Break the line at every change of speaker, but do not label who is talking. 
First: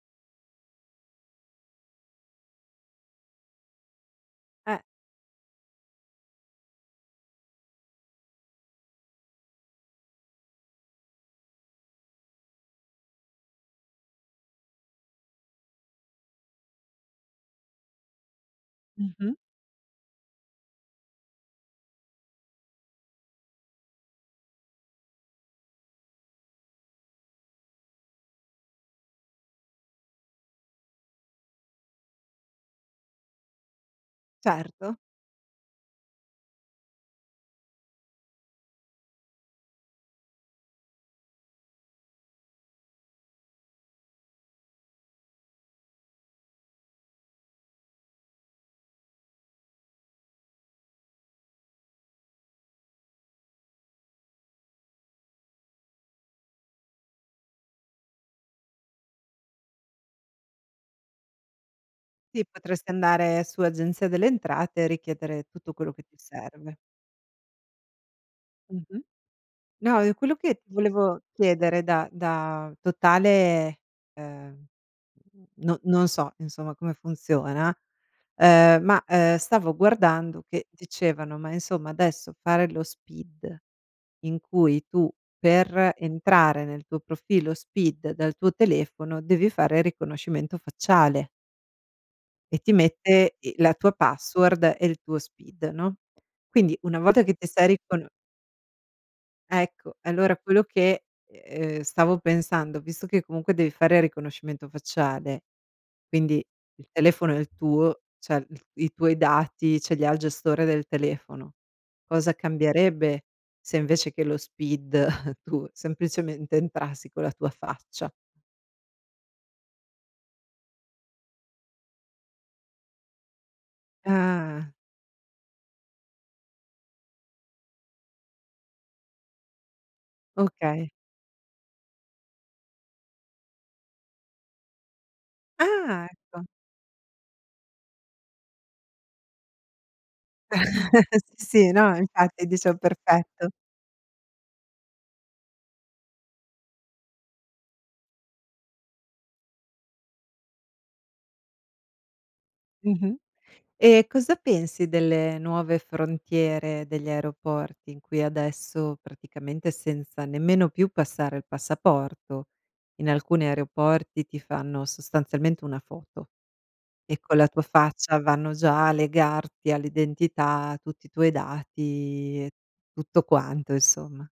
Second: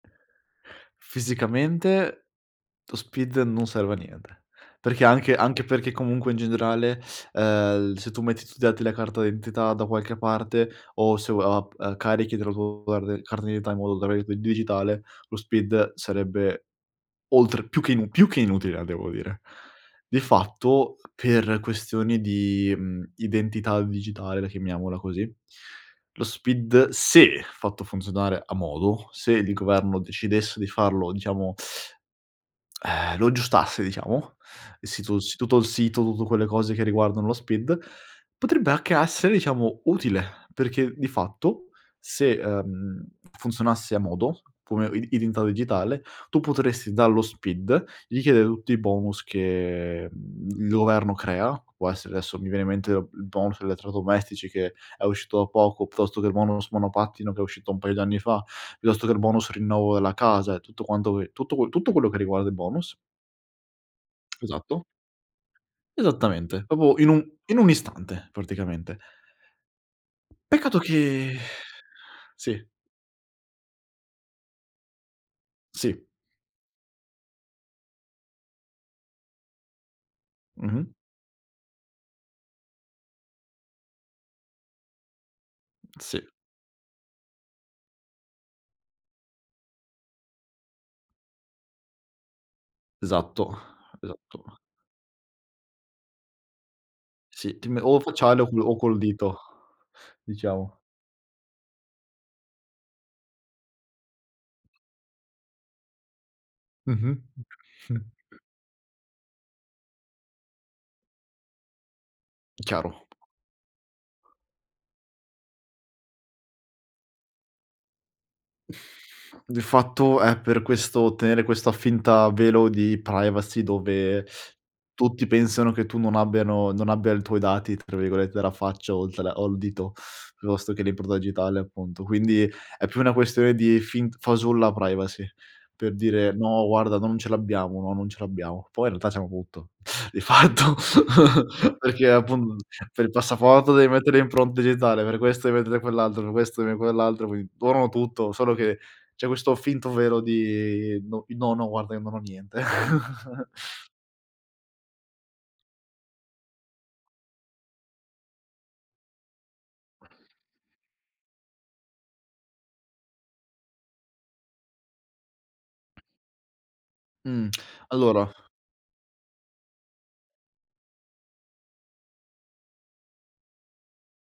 Fisicamente lo SPID non serve a niente,
Eh.
perché anche anche perché comunque in generale, ehm, l se tu metti i tuoi dati della carta d'identità da qualche parte o se o ap carichi [unintelligible] carta d'identità in modo [unintelligible] il digitale, lo SPID sarebbe oltre più che inu più che inutile la devo
Mh-mh.
dire. Di fatto per questioni di, mhmm, identità digitale, la chiamiamola così, lo SPID se fatto funzionare a modo, se il governo decidesse di farlo, diciamo eh, lo aggiustasse diciamo, il
Certo.
sito s tutto il sito, tutte quelle cose che riguardano lo SPID, potrebbe anche essere diciamo utile, perché di fatto se, ehm, funzionasse a modo come i identità digitale tu potresti dallo SPID, richiedere tutti i bonus che, mhmm, il governo crea, può essere adesso mi viene in mente il bonus elettrodomestici che è uscito da poco, piuttosto che il bonus monopattino che è uscito un paio di anni fa, piuttosto che il bonus rinnovo della casa e tutto quanto que tutto tutto quello che
Sì,
riguarda il
potresti
bonus.
andare su Agenzia delle Entrate
Esatto.
e richiedere tutto quello che ti
Esattamente,
serve.
proprio in un in un istante praticamente.
Mh-mh. No, io quello che ti
Peccato
volevo
che
chiedere da
Sì.
da totale, ehm, mhmm, no
Sì.
non so, insomma come funziona, ehm, ma, ehm, stavo guardando che
Mh-mh.
dicevano: "Ma insomma adesso fare lo SPID, in cui tu per
Sì.
entrare nel tuo profilo SPID dal tuo telefono devi fare riconoscimento facciale". E ti mette
Esatto,
i la tua
esatto.
password e il tuo SPID, no, quindi una volta che ti
Sì,
sei
ti me o
ricono
facciale o co o col dito,
Ecco, e allora quello
diciamo.
che, ehm, stavo pensando, visto che comunque devi fare riconoscimento facciale, quindi il
Mh-mh.
telefono è il tuo, cioè i i tuoi dati ce li ha il gestore del telefono, cosa
Chiaro.
cambierebbe se invece che lo SPID tu semplicemente entrassi con la tua faccia?
Di fatto è per questo tenere questa finta velo di privacy, dove
Ah.
tutti pensano che tu non abbiano non abbia il tuoi dati tra virgolette "della faccia" oltre o al dito, piuttosto che
Okay.
l'impronta digitale appunto. Quindi è più una questione di fint fasulla privacy, per
Ah,
dire:
ecco.
"No, guarda non ce l'abbiamo, no, non ce l'abbiamo". Poi in realtà c'hanno tutto di fatto,
Sì, sì, no,
perché
infatti
appun
dicevo
per il
perfetto.
passaporto devi mettere le impronte digitale, per questo devi mettere quell'altro, per questo devi m quell'altro, qui loro hanno tutto, solo che c'è questo finto velo di: "No, i no guarda io non ho niente".
Mh-mh. E cosa pensi delle nuove frontiere degli aeroporti, in cui adesso praticamente senza nemmeno più passare il passaporto, in alcuni aeroporti ti fanno sostanzialmente una foto e con
Mh.
la tua faccia
Allora
vanno già a legarti all'identità, tutti i tuoi dati e tutto quanto insomma?